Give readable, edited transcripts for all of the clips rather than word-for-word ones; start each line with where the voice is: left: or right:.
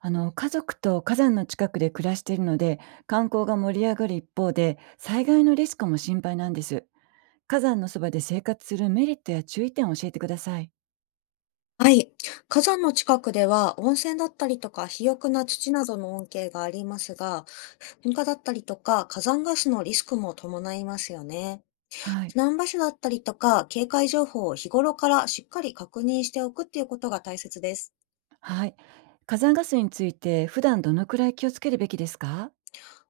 right: あの、家族と火山の近くで暮らしているので、観光が盛り上がる一方で災害のリスクも心配なんです。火山のそばで生活するメリットや注意点を教えてください。
left: はい。火山の近くでは、温泉だったりとか肥沃な土などの恩恵がありますが、噴火だったりとか火山ガスのリスクも伴いますよね。
right: はい。
left: 避難場所だったりとか警戒情報を、日頃からしっかり確認しておくっていうことが大切です。
right: はい。火山ガスについて普段どのくらい気をつけるべきですか？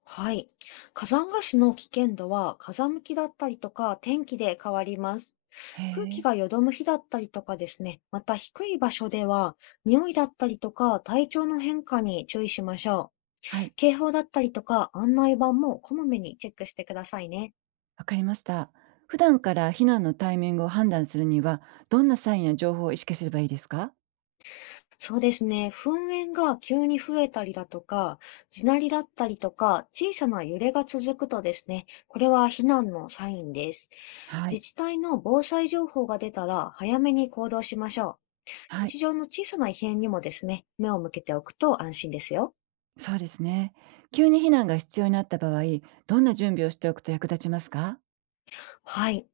left: はい。火山ガスの危険度は、風向きだったりとか天気で変わります。
right: へ
left: 空気
right: え。
left: が淀む日だったりとかですね。また低い場所では、匂いだったりとか体調の変化に注意しましょう。
right: はい、
left: 警報だったりとか案内板も、こまめにチェックしてくださいね。
right: わかりました。普段から避難のタイミングを判断するには、どんなサインや情報を意識すればいいですか？
left: そうですね。噴煙が急に増えたりだとか、地鳴りだったりとか、小さな揺れが続くとですね、これは避難のサインです。
right: はい。
left: 自治体の防災情報が出たら、早めに行動しましょう。
right: はい、
left: 日常の小さな異変にもですね、目を向けておくと安心ですよ。
right: そうですね。急に避難が必要になった場合、どんな準備をしておくと役立ちますか？
left: はい。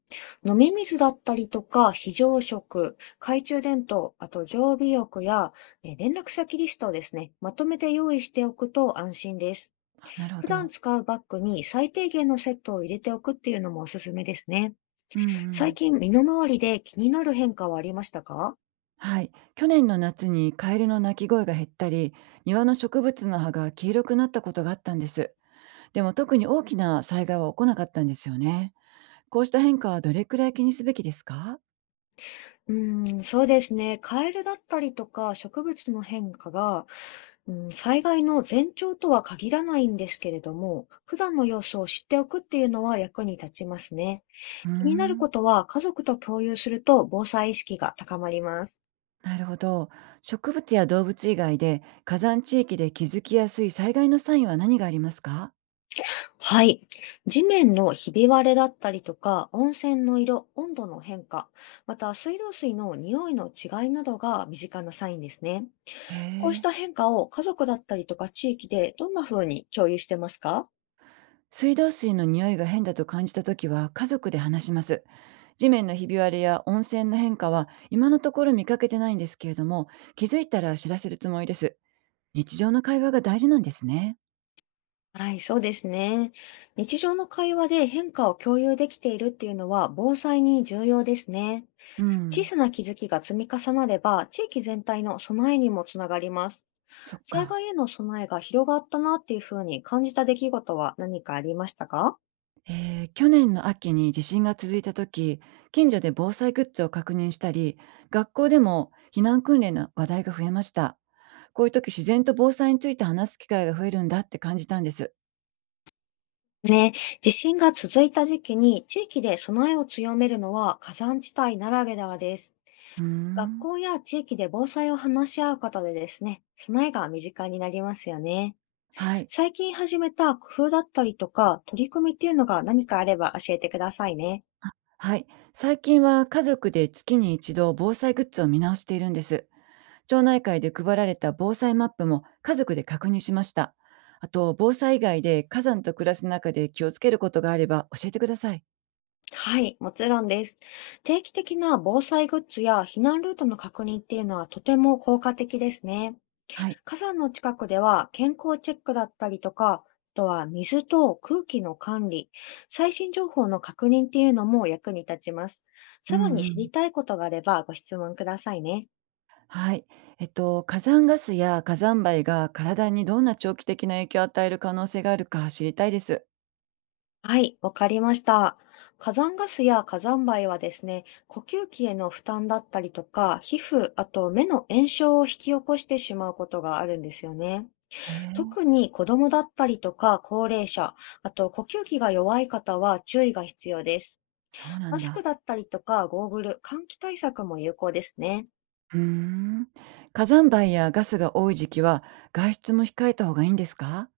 left: 飲み水だったりとか、非常食、懐中電灯、あと常備薬や、連絡先リストをですね、まとめて用意しておくと安心です。
right: あ、なるほ
left: 普段
right: ど。
left: 使うバッグに最低限のセットを入れておくっていうのもおすすめですね。
right: うんう
left: 最
right: ん。
left: 近、身の回りで気になる変化はありましたか？
right: はい。去年の夏にカエルの鳴き声が減ったり、庭の植物の葉が黄色くなったことがあったんです。でも特に大きな災害は起こなかったんですよね。こうした変化はどれくらい気にすべきですか？
left: うーん、そうですね。カエルだったりとか植物の変化が、うん、災害の前兆とは限らないんですけれども、普段の様子を知っておくっていうのは役に立ちますね。
right: うー
left: 気になる
right: ん。
left: ことは家族と共有すると、防災意識が高まります。
right: なるほど。植物や動物以外で火山地域で気づきやすい災害のサインは何がありますか？
left: はい。地面のひび割れだったりとか、温泉の色、温度の変化、また水道水の匂いの違いなどが、身近なサインですね。
right: へ
left: こうし
right: え。
left: た変化を、家族だったりとか地域でどんな風に共有してますか？
right: 水道水の匂いが変だと感じたときは家族で話します。地面のひび割れや温泉の変化は今のところ見かけてないんですけれども、気づいたら知らせるつもりです。日常の会話が大事なんですね。
left: はい、そうですね。日常の会話で変化を共有できているっていうのは、防災に重要ですね。
right: う
left: 小
right: ん、
left: さな気づきが積み重なれば、地域全体の備えにもつながります。
right: そっ
left: 災
right: か。
left: 害への備えが広がったなっていう風に感じた出来事は、何かありましたか？
right: 去年の秋に地震が続いた時、近所で防災グッズを確認したり、学校でも避難訓練の話題が増えました。こういう時自然と防災について話す機会が増えるんだって感じたんです。
left: ね、地震が続いた時期に地域で備えを強めるのは、火山地帯ならではです。
right: うー
left: 学
right: ん。
left: 校や地域で防災を話し合うことでですね、備えが身近になりますよね。
right: はい。
left: 最近始めた工夫だったりとか、取り組みっていうのが何かあれば教えてくださいね。
right: はい。最近は家族で月に一度防災グッズを見直しているんです。町内会で配られた防災マップも家族で確認しました。あと、防災以外で火山と暮らす中で気をつけることがあれば教えてください。
left: はい、もちろんです。定期的な防災グッズや避難ルートの確認っていうのは、とても効果的ですね。
right: はい。
left: 火山の近くでは、健康チェックだったりとか、あとは水と空気の管理、最新情報の確認っていうのも役に立ちます。
right: う
left: さら
right: ん
left: に
right: う
left: 知
right: ん。
left: りたいことがあれば、ご質問くださいね。
right: はい。えっと、火山ガスや火山灰が体にどんな長期的な影響を与える可能性があるか知りたいです。
left: はい、わかりました。火山ガスや火山灰はですね、呼吸器への負担だったりとか、皮膚、あと目の炎症を引き起こしてしまうことがあるんですよね。
right: へえ、
left: 特に子供だったりとか高齢者、あと呼吸器が弱い方は注意が必要です。
right: そうなん
left: マスク
right: だ。
left: だったりとか、ゴーグル、換気対策も有効ですね。
right: うーん。火山灰やガスが多い時期は、外出も控えた方がいいんですか？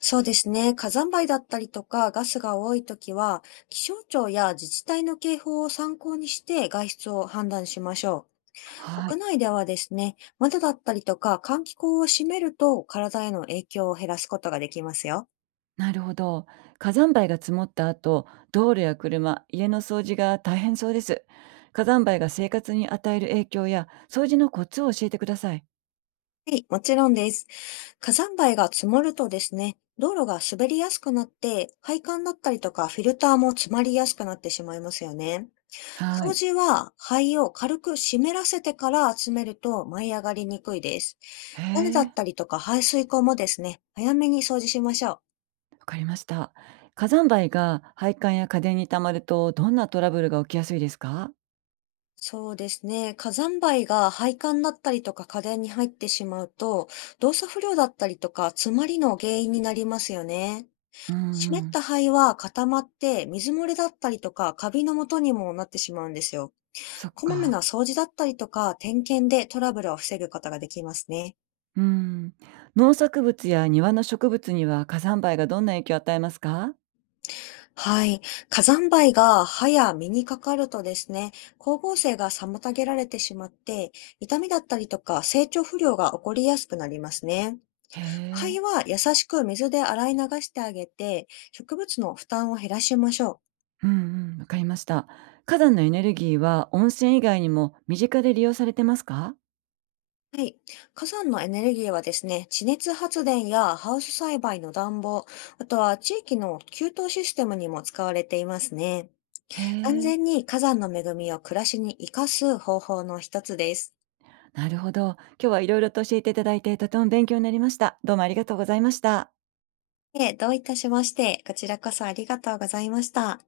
left: そうですね。火山灰だったりとか、ガスが多いときは、気象庁や自治体の警報を参考にして外出を判断しましょう。
right: は
left: 屋
right: い。
left: 内ではですね、窓だったりとか、換気口を閉めると、体への影響を減らすことができますよ。
right: なるほど。火山灰が積もった後、道路や車、家の掃除が大変そうです。火山灰が生活に与える影響や掃除のコツを教えてください。
left: はい、もちろんです。火山灰が積もるとですね、道路が滑りやすくなって、配管だったりとか、フィルターも詰まりやすくなってしまいますよね。
right: は
left: 掃
right: い。
left: 除は灰を軽く湿らせてから集めると、舞い上がりにくいです。
right: へ
left: 屋根だ
right: え、
left: ったりとか排水溝もですね、早めに掃除しましょう。
right: わかりました。火山灰が配管や家電に溜まるとどんなトラブルが起きやすいですか？
left: そうですね。火山灰が配管だったりとか家電に入ってしまうと、動作不良だったりとか詰まりの原因になりますよね。
right: うんう
left: 湿っ
right: ん。
left: た灰は固まって、水漏れだったりとかカビの元にもなってしまうんですよ。
right: そっ
left: こまめな
right: か。
left: 掃除だったりとか点検で、トラブルを防ぐことができますね。
right: うん。農作物や庭の植物には火山灰がどんな影響を与えますか？
left: はい。火山灰が歯や身にかかるとですね、光合成が妨げられてしまって、痛みだったりとか成長不良が起こりやすくなりますね。
right: へ
left: 灰
right: え。
left: は優しく水で洗い流してあげて、植物の負担を減らしましょ
right: うんうん、わかりました。火山のエネルギーは温泉以外にも身近で利用されてますか？
left: う。はい。火山のエネルギーはですね、地熱発電やハウス栽培の暖房、あとは地域の給湯システムにも使われていますね。
right: へ
left: 安
right: え、
left: 全に火山の恵みを暮らしに生かす方法の一つです。
right: なるほど。今日はいろいろと教えていただいてとても勉強になりました。どうもありがとうございました。
left: どういたしまして。こちらこそありがとうございました。